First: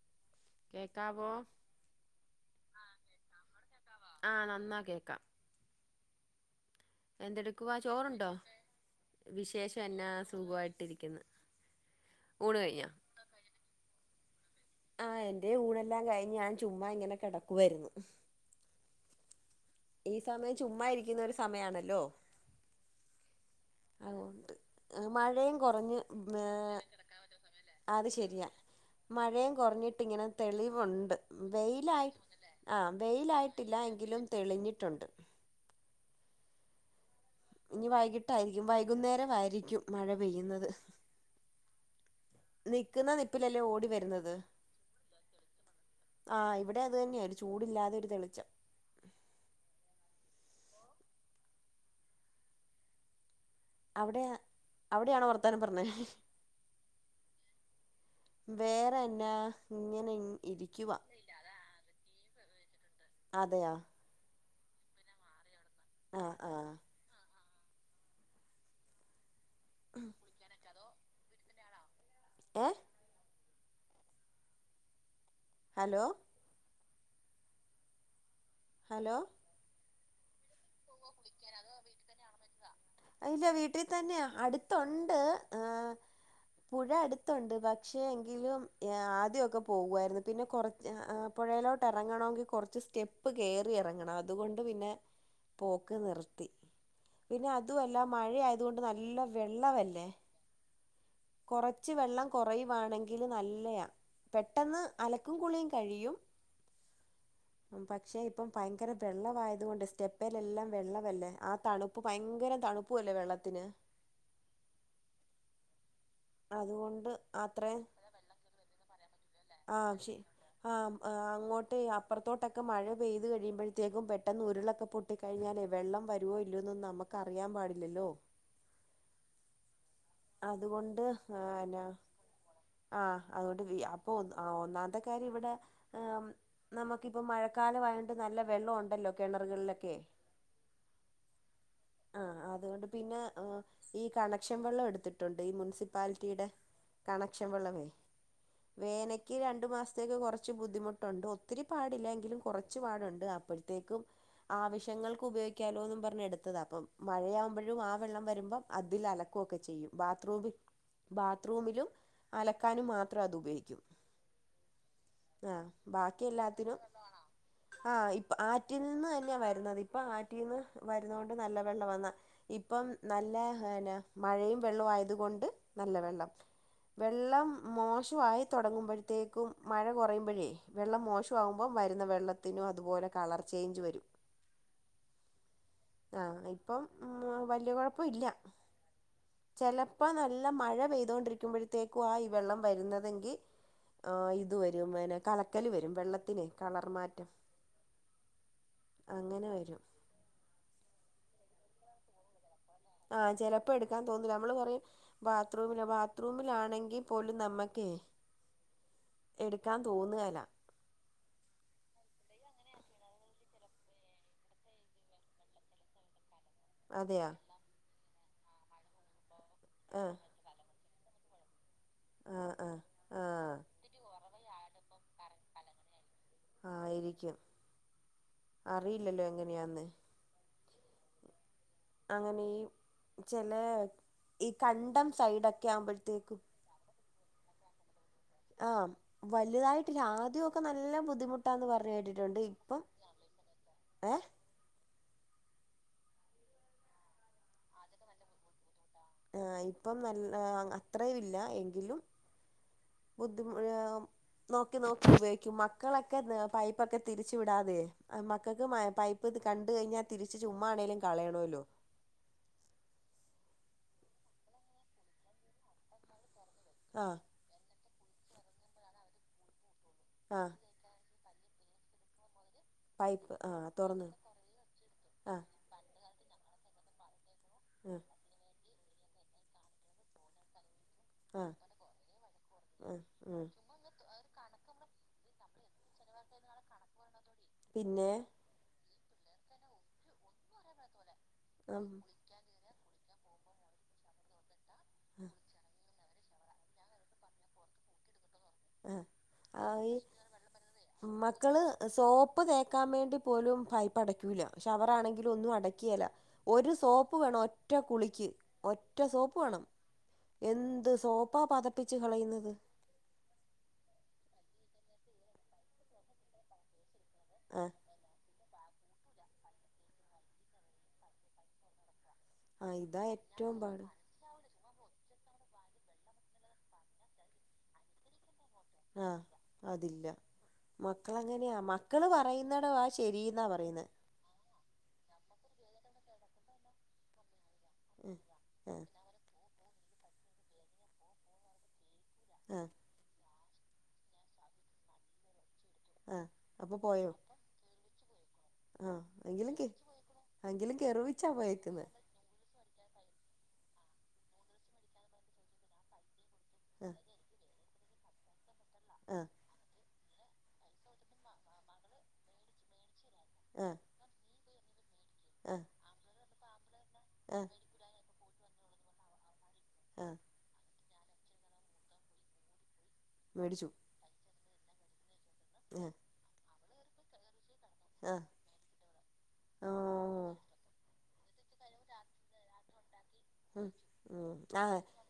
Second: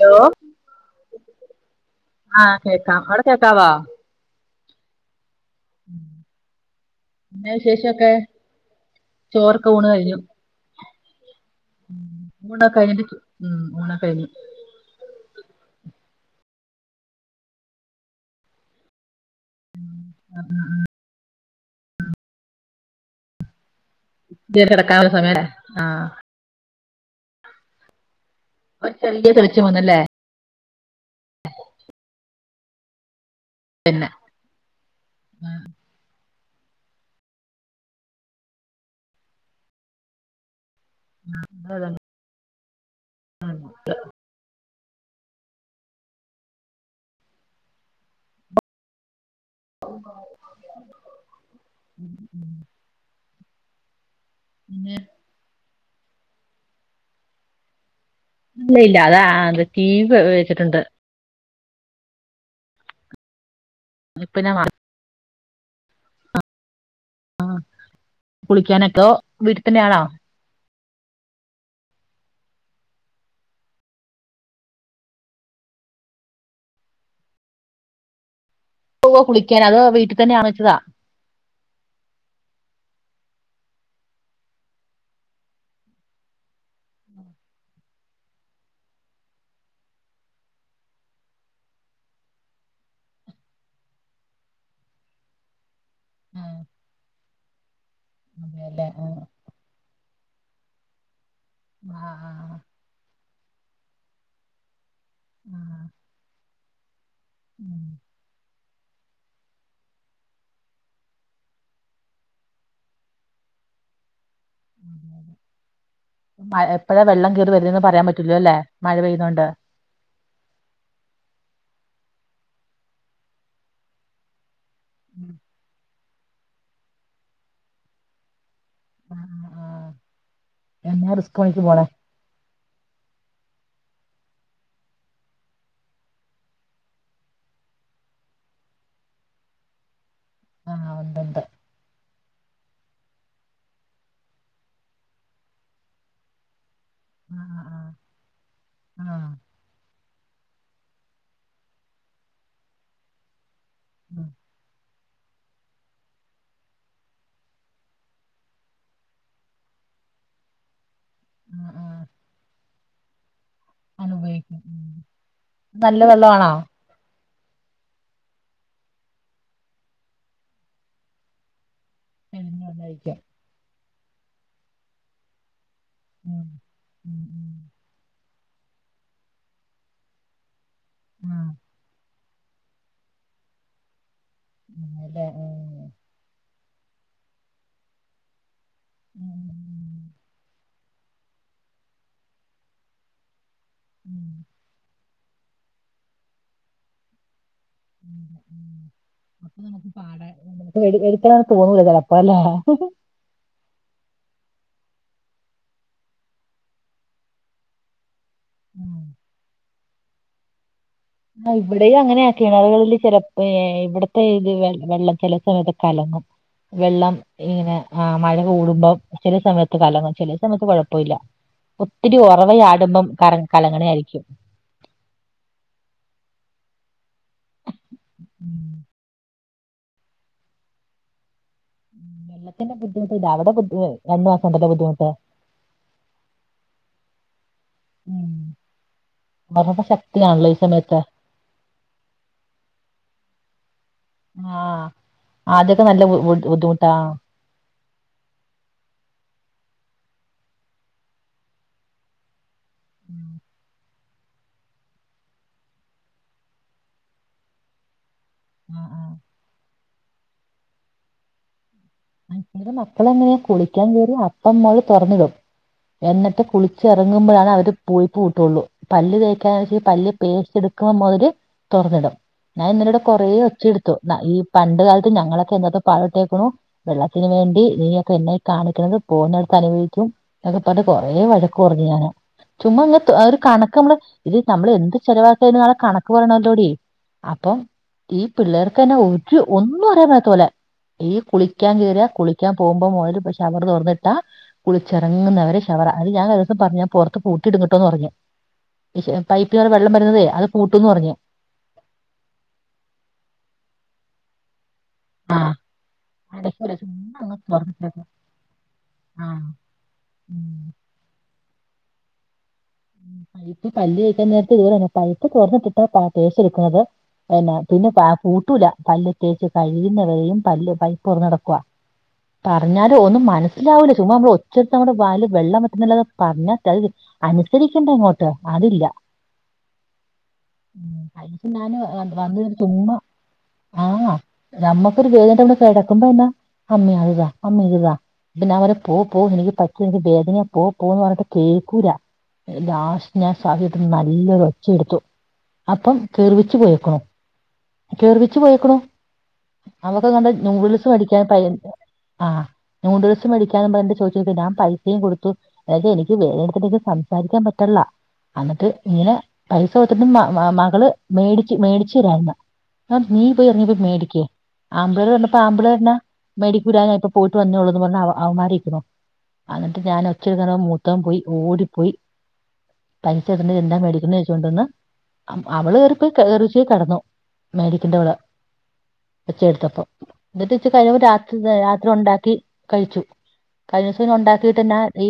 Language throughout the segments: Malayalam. ഹലോ കേക്കാ മോ ആഹ് കേക്കാം അവിടെ കേക്കാവാ ആഹ നന്നാ കേക്കാം. ഉം എന്തെടുക്കുവാ? ചോറുണ്ടോ? ചോറൊക്കെ വിശേഷം എന്നാ സുഖമായിട്ടിരിക്കുന്നു. ഉ ഊണ് കഴിഞ്ഞോ ഓണക്കഴിഞ്ഞിട്ട ഉ ഊണ കഴിഞ്ഞു ആഹ് എൻ്റെ ഊണ് എല്ലാം കഴിഞ്ഞ് ഞാൻ ചുമ് ഇങ്ങനെ കിടക്കുവായിരുന്നു. ഹും ഈ സമയം ചുമ്മാ ഇരിക്കുന്ന ഒരു സമയണല്ലോ. ഇതേ കിടക്കാനുള്ള സമയല്ലേ മഴയും കുറഞ്ഞ് ആഹ് അത് ശരിയാ ഒരു ചെറിയ മഴയും തെളിച്ചു പോന്നല്ലേ കുറഞ്ഞിട്ട് ഇങ്ങനെ തെളിവുണ്ട് വെയിലായി് ആ വെയിലായിട്ട്. ട്ടില്ല എങ്കിലും തെളിഞ്ഞിട്ടുണ്ട്. ഉം ഇനി വൈകിട്ടായിരിക്കും വൈകുന്നേരം ആയിരിക്കും മഴ പെയ്യുന്നത്. ആഹ അതെതന്നെ നിക്കുന്ന നിപ്പിലല്ലേ ഓടി വരുന്നത്. ആ ഇവിടെ അത് തന്നെയാണ് ഒരു ചൂടില്ലാതെ ഒരു തെളിച്ചം. ഉം ഉം അവിടെ പിന്നെ അവിടെയാണോ വർത്താന പറഞ്ഞ ഇല്ല ഇല്ല അതാ വേറെെന്നാ അത് ടി ഇങ്ങനെ വി വെച്ചിട്ടുണ്ട് ഇരിക്കവാ അതെയ പിന്നെ ആഹ ആഹ കുളിക്കാനൊക്കോ വീട്ട തന്ന ആണോ ഏഹ ഹലോ പോവോ കുളിക്കാൻ അതൊ വീട്ടിൽ തന്നെ അണൊയിച്ചതാ കുളിക്കാ അതോ വീട്ട ഇല്ല വീട്ടിൽ തന്നെ അടുത്തുണ്ട് ഏഹ് പുഴ അടുത്തുണ്ട് പക്ഷെ എങ്കിലും ആദ്യൊക്കെ പോവുവായിരുന്നു പിന്നെ കുറ പുഴയിലോട്ട് ഇറങ്ങണമെങ്കിൽ കുറച്ച് സ്റ്റെപ്പ് കയറി ഇറങ്ങണം അതുകൊണ്ട് പിന്നെ പോക്ക് നിർത്തി ആഹ് പിന്നെ അതുമല്ല മഴ ആയതുകൊണ്ട് അതെല്ലേ നല്ല ആഹ് വെള്ളമല്ലേ കുറച്ച് ആഹ് വെള്ളം ആഹ് കുറയുവാണെങ്കിൽ നല്ലയാ പെട്ടെന്ന് അലക്കും കുളിയും ആഹ് കഴിയും. ഉം പക്ഷെ ഇപ്പം ഭയങ്കര വെള്ളായത് കൊണ്ട് സ്റ്റെപ്പലെല്ലാം വെള്ളമല്ലേ ആ തണുപ്പ് ഇപ്പോ ഭയങ്കര തണുപ്പുവല്ലേ വെള്ളത്തിന്. എപ്പോഴാ അതുകൊണ്ട് വെള്ളം കേറി അത്രേം വരുന്നെന്ന് പറയാൻ പറ്റൂല അല്ലേ മഴ പെയ്യുന്നൊണ്ട്. ആഹ് ശരി. ആഹ് അങ്ങോട്ട് അപ്പറത്തോട്ടൊക്കെ മഴ പെയ്ത് കഴിയുമ്പഴത്തേക്കും പെട്ടെന്ന് ഉരുളൊ ഒക്കെ ഉം പൊട്ടിക്കഴിഞ്ഞാലേ വെള്ളം വരുവോ ഇല്ലോന്നും നമുക്ക് അറിയാൻ പാടില്ലല്ലോ ആഹ് ആഹ് അതുകൊണ്ട് എന്നാ റിസ്ക് പണിക്ക് പോണേ ആനാ ആഹ് അതോണ്ട് വി അപ്പൊ ഒന്ന് ആ ഒന്നാമത്തെക്കര്യം ഇവിടെ ആ- നമക്കിപ്പം മഴക്കാലവായട്ട് നല്ല വെള്ളം ഉണ്ടല്ലോ കെണർകളിലൊക്കെ. ആഹ് ഉണ്ട്ണ്ട്. ആഹ് അതുകൊണ്ട് പിന്നെ ഈ കണക്ഷൻ വെള്ളം എടുത്തിട്ടുണ്ട് ഈ മുനിസിപ്- പാൽറ്റീടെ കണക്ഷൻ ആഹ് വെള്ളവേ ആഹ് ആഹ് വേനക്ക് രണ്ട് മാസ്- ത്തേക്ക് കൊർച്ച് ബുദ്ധിമുട്ടുണ്ട് ഒത്തിരി പാടില്ല എങ്കിലും കുറച്ചു പാടുണ്ട് അപ്പോഴത്തേക്കും. ഉം ആവശ്യങ്ങൾക്ക് ഉപയോഗിക്കാലോന്നും പറഞ്ഞ് എടുത്തതാ അപ്പം മഴയാവുമ്പഴും ആ വെള്ളം വരുമ്പം അതിൽ അലക്കൊക്കെ ചെയ്യും. ബാത്ത്റൂമിൽ ആഹ് ബാത്റൂമിലും ആഹ് അലക്കാനും മാത്രാ അതു ഉപയോഗിക്കും. അങ്ങനെ ഉപയോഗിക്കും ഉം ആഹ് നല്ല ബാക്കി വെള്ളമാണോ എല്ലാത്തിനും. ആഹ് ഇപ്പ ആറ്റിൽ നിന്ന് തന്ന്യാ വരുന്നത് ഇപ്പൊ ആറ്റിന്ന് വരുന്നോ ണ്ട് നല്ല വെള്ളം വന്നാ. തെളിഞ്ഞ ഇപ്പം വെള്ളായിരിക്കും നല്ല എന്ന മഴയും വെള്ളവും ആയത് കൊണ്ട്. നല്ല വെള്ളം. ഉം വെള്ളം ഉം മോശവായി തൊടങ്ങുമ്പഴത്തേക്കും മഴ കൊറയുമ്പഴേ. വെള്ളം ആഹ് മോശവാവുമ്പം വരുന്ന വെള്ളത്തിനും അതുപോലെ കളർ ചെയ്ഞ്ച് വരും. അല്ലേ ഉം. ആഹ് ഇപ്പം വല്ല്യ കൊഴപ്പം ഇല്ല ഉം ചലപ്പോ ഉം, മഴ പെയ്തൊണ്ടിരിക്കുമ്പഴത്തേക്കും ആ ഈ വെള്ളം വരുന്നതെങ്കി ആ ഉം, ഇത് വരും വന്നെ കല കല് വരും വെള്ളത്തിനെ കളർമാറ്റം. ഉം. വരും [unintelligible] എടു എടുക്കളാന്ന് തോന്നുല്ല [unintelligible] പ്പാല്ലേ. ആഹ് ചെലപ്പോ എടുക്കാ തോന്നൂല നമ്മള് പറിം. ബാത്റൂമിലൊ ബാത്റൂമിലാണെങ്കി പോലും നമ്മക്കെ. എട്ക്കാ തോന്നുകേല. ആ ഇവിടെയും അങ്ങനെയാകീണ് [unintelligible] ചിര ഏ ഇവടത്തെ ഇത് വെ വെള്ളം ചെല സമയത്ത് കലങ്ങും. വെള്ളം അതെയാ ഇങ്ങനെ ആ മഴ കൂടുമ്പം ചില സമയത്ത് ആ കാലങ്ങും ചില- സമയത്ത് കൊഴപ്പവില്ല ഒത്തിരി ആ ഒറവയിടുമ്പം കറ കലങ്ങണയായിരിക്ക്യും. [unintelligible] കറ. ആയിരിക്കും അറിയില്ലല്ലോ എങ്ങനെയാന്ന്. അങ്ങനീ വെള്ളത്തിന്റെ ബുദ്ധിമുട്ട് ഇല്ല അവിടെ ചെലേ ബുദ്ധി രണ്ടു മാസം ഈ ഉണ്ടല്ലോ കണ്ടം ബുദ്ധിമുട്ട് സൈഡൊക്കെ ആവുമ്പോഴത്തേക്കും. ആഹ് ഉറവ വലുതായിട്ടില്ല ശക്തിയാണല്ലോ ഈ ആദ്യക്കെ സമയത്ത് നല്ല ബുദ്ധിമുട്ട്- ട്ടാന്ന് പറഞ്ഞു കേട്ടിട്ടുണ്ട് ഇപ്പം ഏഹ്. ആഹ് ആദ്യൊക്കെ നല്ല ബു ബുദ്ധിമുട്ടാ. ആഹ് ഇപ്പം നല്ല അത്രേംയുല്ല എങ്കിലും. ബുദ്ധിമു ഒര്. നോക്കി നോക്കി ഉപയോഗിക്കും. മക്കളൊക്കെ ന്ന് പൈപ്പൊക്കെ തിരിച്ചു വിടാതെ അ മക് ക്കക്ക് മയ ആഹ് പൈപ്പ്ത് കണ്ട് കൈഞാ തിരിച്ച് ചുമ്മാണേലും കളയണോല്ലോ. അന്നേരം മക്കളങ്ങനെ കുളിക്ക്യാൻ കേറി അപ്പമ്മോള് തൊറന്നിടും എന്നിട്ട് കുള ആഹ് ച്ചെറങ്ങുമ്പഴാണ് അവര് പോയി ക പൂട്ടുള്ളൂ. പല്ല് തേക്കാന്ന് ച്ചൽ പല്ല് ആഹ് പേസ്റ്റെടു- കമവര് തൊർന്നിടും. ഞാ ഇന്നലെടെ കൊറേ പൈപ്പ് ആഹ് ഒച്ചയെടുത്തു. തുറന്ന് ന്ന ഈ പണ്ട് കാൽത്ത് ആഹ് ഞങ്ങളൊക്കെ എന്താ പാ ഇട്ടേക്കണു. വെള്ളത്തിന് വേണ്ടി ആഹ് നീയൊക്കെ എന്നെ കാണിക്കണത് പോകുന്ന ട്ത്ത് അനുഭവിക്കും. അത്പ്പണ്ട് കൊറെേ വഴക് ആഹ് പർഞ് ഞാന്. ചുമ്മാ ങ്ങ് ആഹ് തു ഒരു ഉം കണക്കമ്മള് ഇത് നമ്മള് എന്ത് ചെലവാക്യന് നളെ കണക്ക് പറയണല്ലോ ടീ. അപ്പം പിന്നെ ഈ. പിള്ളേർക്കെന്നെ ഒരു ഒന്നും അറിയൻ പത്ത പോലെ ഈ കുളിക്കാൻ ആഹ് കേറിയ കുളി- ക്കാൻ പോവുമ്പോ മോൽ ഷവർ തൊർന്നിട്ടാ കുളിച്ചിറങ്ങുന്നവരെ ശവറ. അത് ഞ [unintelligible] പറഞ്ഞ പൊർത്ത് പൂട്ടി ഇടുങ്ങട്ടോന്ന് പർഞു. ഇശ് അ പൈപ്പി വെള്ളം വരുന്നതേ അത് പൂട്ടുന്ന് പറഞ്ഞു. ക്കള് സോപ്പ് തേക്കാവേണ്ടി പോലും പൈപ്പടക്കൂല്ല ശവറാണെങ്ക- ങ്കിലൊന്നും അടക്കിയേല ഒരു അടയ്ക്കൂല സോപ്പ് ചുമ്മാ അങ്ങ് വേണം ഒറ്റ തുറന്നിട്ടേക്കും കുളിക്ക് ഒറ്റ ആ സോപ്പ് വേണം. എന്ത് സോപ്പാ പതപ്പിച്ച് കളയുന്നത്. ഇപ്പ പല്ലേക്കാൻ നേരത്തിതുപോലെന്നെ പൈപ്പ് തൊറന്നിട്ടിട്ടാ പാ പേസ് എടുക്കുന്നത് പിന്നെ ആ പിന്നെ പാ പൂട്ടൂല പല്ല് തേച്ച് കഴിയുന്നവരെയും പല്ല് പൈപ്പൊറന്നെടക്കുവ ആ പറഞ്ഞാല് ഇതാ ഒന്നും ഏറ്റവും പാട് മനസ്സിലാവൂല്ലേ ചുമ്മാ നമ്മ ഒച്ചെടുത്തമ്മടെ വായില് വെള്ളം വറ്റുന്നല്ലാത പറഞ്ഞാ ത അനുസരിക്കേണ്ടങ്ങോട്ട് ട്ട് അതില്ല ആഹ് അതില്ല പൈസ മക്കളങ്ങനെയാ ഞാന് മക്കള് വന്ന് ഒരു പറയുന്നെടവാ ചുമ്മാ ശരീന്നാ പറയുന്നെ ആ നമ്മക്കൊരു വേദട്ട് കെടക്കുമ്പോ എന്നാ അമ്മേ അത് താ അമ്മേ ഇത് താ ഉം പിന്ന അവരെ ആ പോ പോ എനിക്ക് പറ്റുല എനിക്ക് വേദനയാ പോ പോന്ന് പറഞ്ഞിട്ട് കേക്കൂലാ ആ ലാസ്റ്റ് ഞാൻ സഹിയെട്ട് നല്ലൊരു ഒച്ച എടുത്തു അപ്പം ആ കെറിവിച്ച് അപ്പൊ പോയേക്കണു പോയോ കെർവിച്ചു പോയേക്ക്ണു ആ എങ്കിലും കേ അവക്കെങ്ങാണ്ട് എങ്കിലും നൂഡിൽസ് മേടിക്കാൻ കെറുവിച്ചാ പയ പോയേക്കുന്നെ ആഹ് നൂഡിൽസ് മേടിക്കാന്ന് പറട്ട് ചോദിച്ചിട്ട് ഞാൻ പൈസേം കൊടുത്തു ഏതെനിക്ക് വേ ത്തിട്ടെക്ക് ആ സംസാരിക്കാൻ പറ്റണില്ല അന്നിട്ട് ഇങ്ങനെ ആ പൈസ കൊത്തിട്ട് മ മ മകള് മേടിച്ച് മേടിച്ചെരാൻ നീ പോയി ആ എറങ്ങിപ്പോയി മേടിക്ക് ആമ്പിള്ളാ പറഞ്ഞപ്പോ ആ ആമ്പിളാ പറഞ്ഞ മേടിക്കൂല ഞായിപ്പോ പോയിട്ട് ആ വന്നോളൂ ന്ന്പറഞ്ഞവ അവമാരിക്കുണു അന്നിട്ട് ഞാൻ ആ ഒച്ചെട്ക്കാരം മൂത്തവം പോയി ഓടിപ്പോയി പയിസ എടുത്തോണ്ട് മേടിച്ചു എന്താ മേടിക്കുന്ന ചോയ്ച്ചോണ്ടിന്ന് അവള് ആ കേറിപ്പോയി കെറച്ചോയി കെടന്നു മേടിക്കണ്ടിവിടെ ആ ഓ ഒച്ചെടുത്തപ്പൊ ന്നിട്ട് ഇച്ച് കഴിഞ്ഞ്പ രാത്രി രാത്രി ഒണ്ടാക്കി കഴിച്ചു ഉം കഴിഞ്ഞ സം ഉം ആ ഉണ്ടാക്കിട്ട്ന്നാ ഈ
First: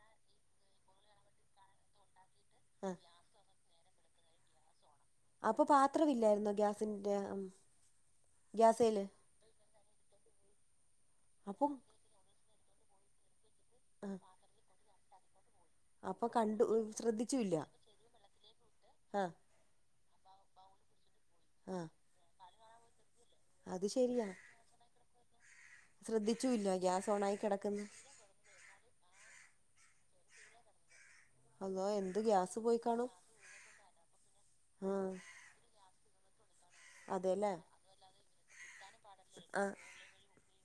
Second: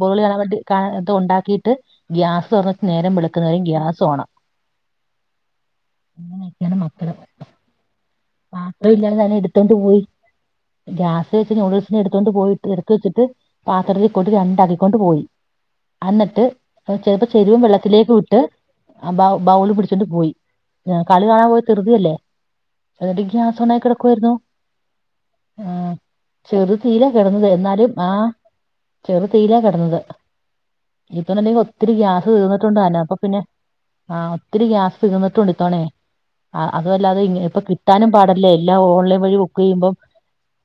ബോളി കാണാൻ വേണ്ടി കാണ ഇതൊണ്ടാക്കീട്ട് ഗ്യാസൊറന്നിട്ട് ആ നേരം വെളക്കുന്നവരെം ഗ്യാസോണാ അപ്പൊ പാത്രവില്ലായിരുന്നോ ഗ്യാസിന്റെ ഉം ഗ്യാസേല് പാത്രവില്ലാര്ന്ന് അയ്ലെടുത്തോണ്ട് പോയി ഗ്യാസെ ച്ച് അപ്പം നൂഡിൽസ് എടുത്ത് ത്തോണ്ട് പോയിട്ട് എടുത്ത് വച്ചിട്ട് ആ പാത്രത്തിൽക്കോട്ട് രണ്ടാക്കിക്കൊണ്ട് പോയി അപ്പൊ അന്നിട്ട് കണ്ടു ചെലപ്പം ശ്രദ്ധിച്ചുല്ല ചെരുവം വെള്ളത്തിലേക്കുവിട്ട് ആ അപ്പം ബൗള് പിടിച്ചോണ്ട് പോയി കളി കാണാൻ പോയ ആ തിറുതിയല്ലേ [unintelligible] ന്ന്ട്ട് ഗ്യാസോണായി അത് ശരിയാ കിടക്കുവാരുന്നു ആഹ് ശ്രദ്ധിച്ചുല്ല ചെറുതീലാ ഗ്യാസ് ഓണായി കെടന്നത് കിടക്കുന്നു എന്നാലും ആഹ് ചെറു തീലാ കെടന്നത് ഇപ്പൊന്നല്ലെങ്കി അള്ളോ ഒത്തിരി എന്ത് ഗ്യാസ് പോയി തീർന്ന്ട്ടൊണ്ട് കാണും അലാപ്പ പിന്നെ ആഹ് ഒത്തിരി ആ ഗ്യാസ് തിർന്നിട്ടൊണ്ട് ഇത്തവണയേ അതുവല്ലാതെ ഇ അതെല്ലേ ഇപ്പൊ ട്ടാനും പാടില്ലേ എല്ലാം ഓൺലൈൻ വഴി ബുക്ക് ആ ചെയ്യുമ്പം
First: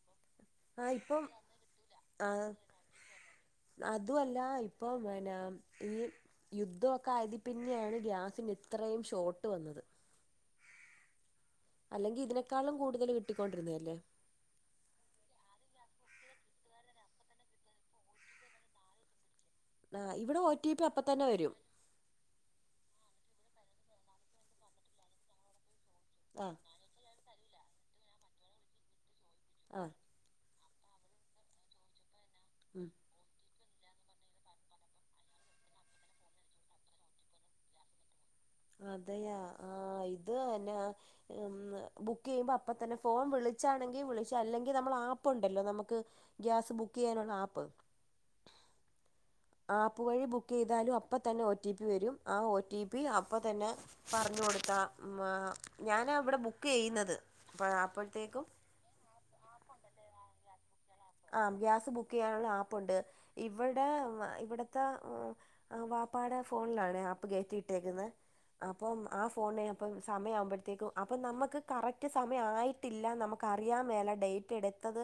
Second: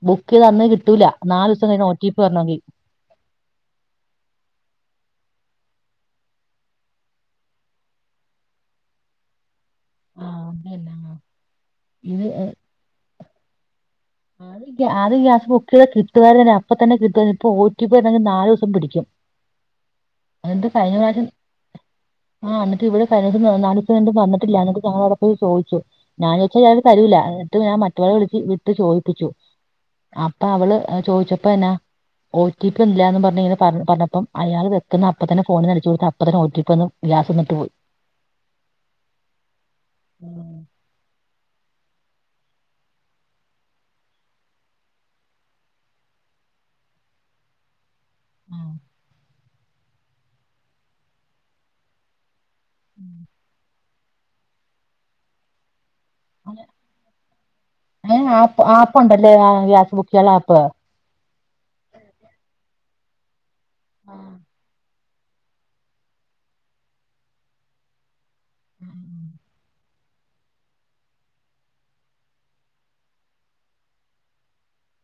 ബുക്ക് ചെയ്ത അന്ന് ആ കിട്ടൂല്ല നാലൂസം കഴിണം ഒ ടി പി വരണോങ്കി അതുവല്ല ഇപ്പൊ ന്നെ ഈ യുദ്ധൊക്കെ ആയതി പിന്നെയാണ് ഗ്യാസിന് ഇത്രയും ഷോർട്ട് വന്നത് ആഹ അതല്ല ആ അല്ലെങ്കി ഇതിനേക്കാളും കൂടുതല് കിട്ടിക്കൊണ്ടിരുന്നയല്ലിയോ അത് അത് ഗ്യാസ് ബുക്ക് ചെയ്താ കിട്ടുവാര്ന്നെടെ അപ്പൊ തന്നെ കിട്ടുവാര്ന്ന് ഇപ്പൊ ഓ ടി പി വന്നാലും നാലുസം പിടിക്കും ആഹ് ഇവിടെ ഒടി പി അപ്പ തന്നെ വരും ആഹ് എന്നിട്ടിവിടെ [unintelligible] നാലൂസം വന്ന്ട്ടില്ല എന്നിട്ട് ഞങ്ങളാടപ്പോയി ചോയ്ച്ച് ആ [unintelligible] തരൂല എന്നിട്ട് ഞാമറ്റവനെ വിളിച്ച് വിട്ട് ചോയിപ്പിച്ചു ആഹ് അപ്പ അവള് ചോയിച്ചപ്പോ എന്നാ ഒ ടി പി ഉം ഇല്ലാന്ന് പറഞ്ഞിനെ പറ പറഞ്ഞപ്പം അയാൾ വെക്ക്ന്നപ്പ തന്നെ ഫോണ്ന്ന് അടിച്ച് കൊടുത്ത് അപ്പ തന്നെ ഒ ടി പി വന്ന് ഗ്യാസും തന്ന്ട്ട് പോയി അതെയാ ആഹ് ഇത് ഉം. ന്നെ ബുക്ക് ചെയ്യുമ്പ അപ്പത്തന്നെ ഫോൺ വിളിച്ചാണെങ്കി വിളിച്ച് അല്ലെങ്കി നമ്മളാപ്പൊണ്ടല്ലോ നമുക്ക് ഗ്യാസ് ബുക്ക് ചെയ്യനൊള്ളാപ്പ് ആ ആപ്പ് വഴി ബുക്ക് ചെയ്താലും അപ്പ തന്നെ ഒ റ്റടി പി വരും ആ ഒ ടി പി അപ്പ തന്നെ പറഞ്ഞു കൊടുത്താ ഞാന അവിടെ അങ്ങനെ ബുക്ക് ചെയ്യുന്നത് അപ്പം അപ്പോഴത്തേക്കും ആപ്പ്ണ്ടല്ലേ ഗ്യാസ് ബുക്കിയുള്ള ആപ്പ് ആ ഗ്യാസ് ബുക്ക് ചെയ്യാനുള്ള ആപ്പ്ണ്ട് ഇവിടെ ആ. ഇവിടെ ഇത്ത വാപ്പാടെ ഫോണിലാണ് ആപ്പ് കയറ്റിയിട്ടേക്കുന്നത് അപ്പം ആ ഫോണ അപ്പം സമയയാവുമ്പോഴത്തേക്കും അപ്പം നമുക്ക് കറക്റ്റ് സമയമായിട്ടില്ല നമുക്കറിയാൻ വേല ഡേറ്റ് എടുത്തത്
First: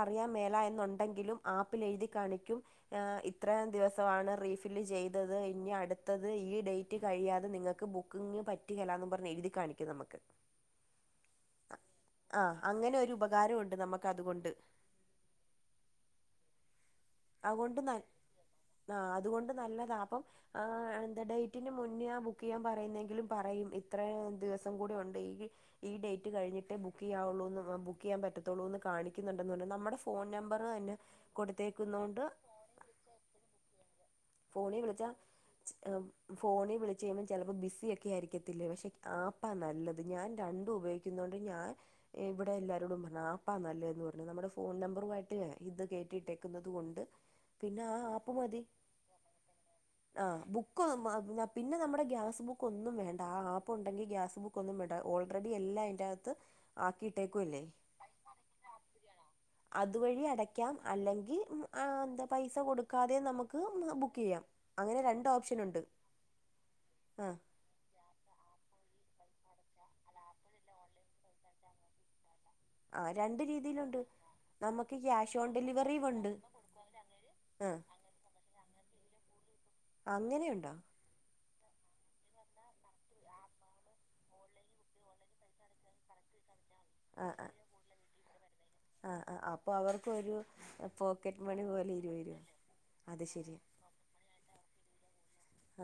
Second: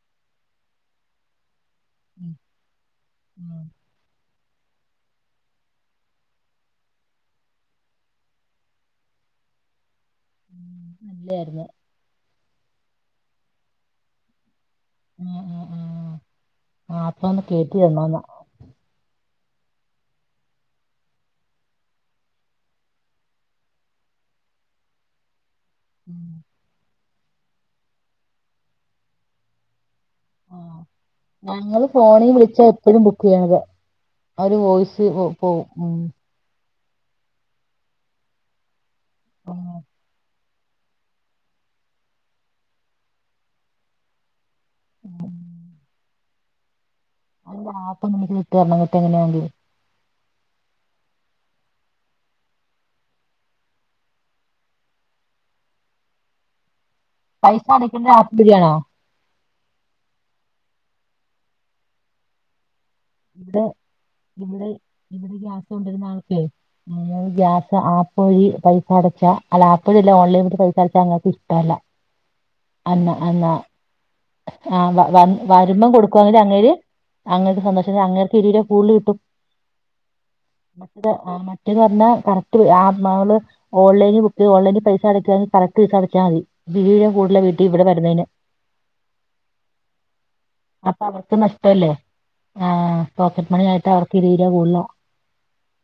അറിയാ മേല എന്നുണ്ടെങ്കിലും ആപ്പിൽ എഴു കാണിക്കും ഇത്രയും ദിവസ റഫ ഫിൽ ചെയ്തത് ഇനി അടുത്തത് ഈ ഡേറ്റ് കഴിയാതെ നിങ്ങൾക്ക് ബുക്കിംഗ പറ്റും പറ്റുകല എന്നന്ന് പറഞ്ഞഞ് എഴുതി കാണിക്കും നമുക്ക് നല്ലായിരുന്നു ആ അങ്ങനെ ഒരു ഉപകാരമുണ്ട് നമുക്ക് അതുകൊണ്ട് എ ഏ ഏ ഏഹ് അതുകൊണ്ട് ന ആ അതുകൊണ്ട് നല്ലതാ അപ്പം ആ എന്താ ഡേറ്റിന് മുന്നേ ആ ബുക്ക് ചെയ്യാൻ പറയുന്നെങ്കിലും പറയും ഇത്ര ദിവസം കൂടി ഉണ്ട് ഈ ഈ ഉം. ഡേറ്റ് കഴിഞ്ഞിട്ട് ബുക്ക് ചെയ്യാവുള്ളൂന്ന് ബുക്ക് ചെയ്യാൻ പറ്റത്തുള്ളൂ എന്ന് കാണിക്കുന്നുണ്ടെന്ന് പറഞ്ഞാൽ നമ്മുടെ ഫോൺ ആ നമ്പറ് എന്നെ ഞങ്ങള് കൊടുത്തേക്കുന്നുണ്ട് ഫോണിൽ വിളിച്ചാ എപ്പഴും ബുക്ക് ചെയ്യണത് അവര് ഫോണ വിളിച്ച വോയിസ് പോവും ഉം ഫോണിൽ വിളിച്ചച്ച് കഴിയുമ്പോം ചിലപ്പോ ബിസി ഒക്കെ ആയിരിക്കത്തില്ലേ പക്ഷെ ആപ്പാ നല്ലത് ഞാൻ രണ്ടും ഉപയോഗിക്കുന്ന കൊണ്ട് ഞാൻ ഇവിടെ എല്ലാരോടും പറഞ്ഞ ആപ്പാ നല്ലതന്ന് പറഞ്ഞു നമ്മുടെ ഫോൺ നമ്പറു ആയിട്ട് ഇത് കേട്ടിട്ടേക്കുന്നത് കൊണ്ട് അല്ല പിന്നെ ആ അപ്പൊ ആപ്പ് നിനക്ക് വിട്ടു മതി തരണം എന്നിട്ട എങ്ങനെയണെങ്കിൽ ആ ബുക്ക് പിന്നെ നമ്മുടെ ഗ്യാസ് ബുക്ക് ഒന്നും വേണ്ട ആ ആപ്പ് ഉണ്ടെങ്കിൽ ഗ്യാസ് ബുക്ക് ഒന്നും വേണ്ട ഓൾറെഡി എല്ലാം അതിറകത്ത് ആക്കിയിട്ടേക്കുംല്ലേ പുതിയെ അപ്പ് വയിയാണോ അതുവഴി അടയ്ക്കാം അല്ലെങ്കിൽ എന്താ പൈസ കൊടുക്ക ക്കാത നമുക്ക് ഇവിടെ ബുക്ക് ചെയ്യാം ഇവിടെ അങ്ങനെ രണ്ട് ഇവിടെ ഓപ്ഷന ഗ്യാസ് ഉണ്ട് കൊണ്ടുവരുന്ന ആൾക്കേ ആ ഞങ്ങള് ഗ്യാസ് ആപ്പ് വഴി പൈസ അടച്ചാ അല്ല ആപ്പ്ഴിയല്ല ഓൺലൈൻ വട്ടി പൈസ അടച്ചാ അങ്ങൾക്ക് ഇഷ്ടമല്ല ആ രണ്ട് രീതിയിലുണ്ട് ആഹ നമുക്ക് വ ക്യാഷ് ഓൺ വരുമ്പം ഡെലിവറിയും ഉണ്ട് കൊടുക്കുവാെങ്കിൽ അങ്ങേര് അങ്ങക്ക് ആ സന്തോശം അങ്ങേക്ക് ഇരുപരെ കൂടുതല് കിട്ടും അങ്ങനെയുണ്ടോ മറ്റേ പറഞ്ഞാൽ കറക്റ്റ് നാള് ഓൺലൈ ഇത്ഓൺൈനി പൈസടക്കാ കറക്റ്റ് പൈസ അടച്ചാൽ മതി വീഴും ആ കൂടുതല ആ വീട്ട ഇവിടെരുന്നതിന് ആ ആ അപ്പൊ അവർക്കരു അപ്പൊ അവർക്ക് പോക്കറ്റ് മണി നഷ്ടമല്ലേ പോലെ ഇരുവ വരുവ ആഹ് അത് പോക്കറ്റ് ശരി മണി ആയിട്ട് അവർക്ക് ഇരുപത് രൂപ കൂടുതലാ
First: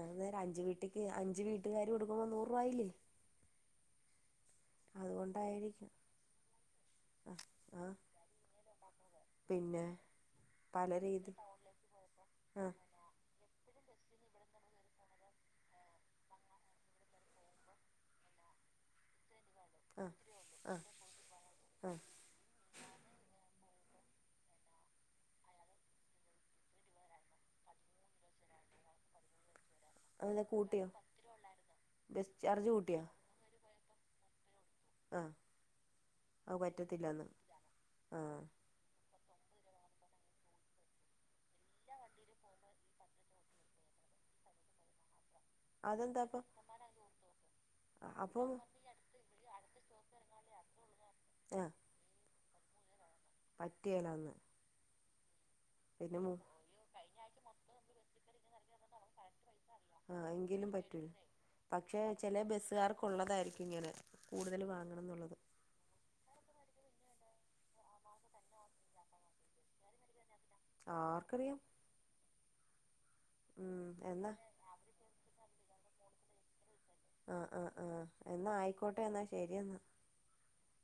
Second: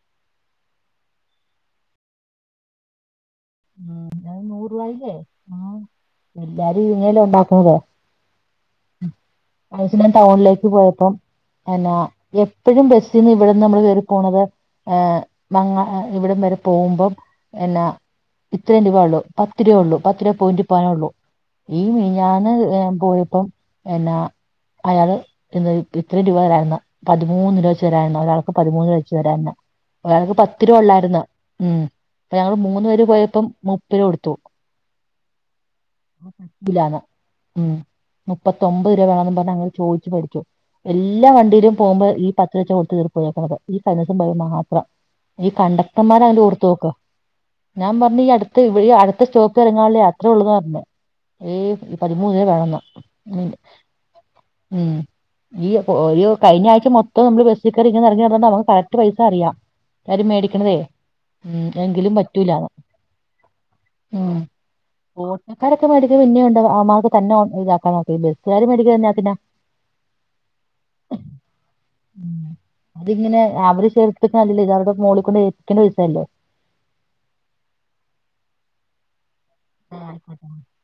ആ്ന്നേം അഞ്ച് വീട്ടക്ക് അഞ്ച് വീട്ടുകാാര് കൊടുക്കുമ്പോ നൂറ് രൂപായില്ലേ ഉം അത് നൂറ് രൂപായില്ലേ ആഹ് അതുകൊണ്ടായിരിക്കും എല്ലാരും ഇങ്ങെല്ല ആ ഉണ്ടാക്കുന്നതോ ആ പിന്നെ ഞാൻ ടൗണിലേക്ക് പല പോയപ്പം രീതി എന്നാ ആഹ് എപ്പഴും ബസ് ന്ന് ഇവിടെന്ന് നമ്മൾ വരെ പോണുന്നത് ഹ് ഇവിടം വരെ പോകുമ്പോം എന്നാ ഇത്രയും രൂപ ഉള്ളൂ പത്ത് രൂപേ ഉള്ളൂ ആഹ് പത്ത് രൂപ പോയിന്റ് ആഹ് പോാനേ ഉള്ളൂ ഈ ആഹ് മ ഞാന് പോയപ്പം എന്നാ അയാള് ഇന്ന് ഇത്ര രൂപ വരരുന്ന പതിമൂന്ന് രച്ച വരായിര ഒരാൾക്ക് പതിമൂന്ന് ലച്ച വരായിരുന്ന ഒരാൾക്ക് അതെന്താ പത്ത് രൂപ കൂട്ടിയോ ഉള്ളായിരുന്ന ഉം ബസ് അപ്പൊ ഞങ്ങ ചാർജ് മൂന്ന് കൂട്ടിയോ പേര് പോയപ്പോം മുപ്പ രൂപ കൊടുത്തു ആഹ് അത് ണ് പറ്റത്തില്ലന്ന് ഉ ആഹ് മുപ്പത്തി മ്പത് രൂപ വേണെന്ന് പറ അെ ചോദിച്ചു പഠിച്ചു എല്ലാ വണ്ടയിലും പോകുമ്പോ പച്ചരച്ച കൊടുത്ത് തീർു ഈ കഴിഞ്ഞിവസം പോയി മാത്രം ഈ കണ്ടക്ടർമാർ അതിന്റെ അതെന്താപ്പം കൊടുത്തു നോക്ക ഞാൻ പറ അപ്പം ഇടെ അടുത്ത സ്റ്റോക്ക് ഇറങ്ങാാനുള്ള യാത്ര ഉള്ള പറഞ്ഞേ ഈ പതിമൂന്നിന് വേണെന്ന പറ്റേലന്ന് ഉം ഈ ഒരു കഴിഞ്ഞ ആഴ്ച മൊത്തം നമ്മള് ബസ്സിക്ക ഇങ്ങുന്ന ഇറങ്ങി നക്ക് കറക്റ്റ് പൈസ അറിയാം ആഹ എല്ലാരും എങ്കിലും മേടിക്കണതേ പറ്റൂ, ഉം പക്ഷെ എങ്കിലും ചില പറ്റൂലാന്ന് ബസ്കാർ ള്ളതായിരിക്കും ഇങ്ങനെ. കൂടുതൽ വാങ്ങണംന്നുള്ളത് [unintelligible] ബസ് കാർ മേടിക്കുന്നത് എന്നതിനാ ആർക്കറിയാം ഉ അതിങ്ങനെ ഉം അവര് എന്നാ ചേർത്ത്ടുക്കല്ലല്ലോ ഇതരുടെ മോള കൊണ്ട് എത്തിണ ദിവസല്ലേ ആഹ് ആഹ് ആഹ് എന്നാ ആയിക്കോട്ടെ എന്നാ ശരി എന്നാ ആഹ്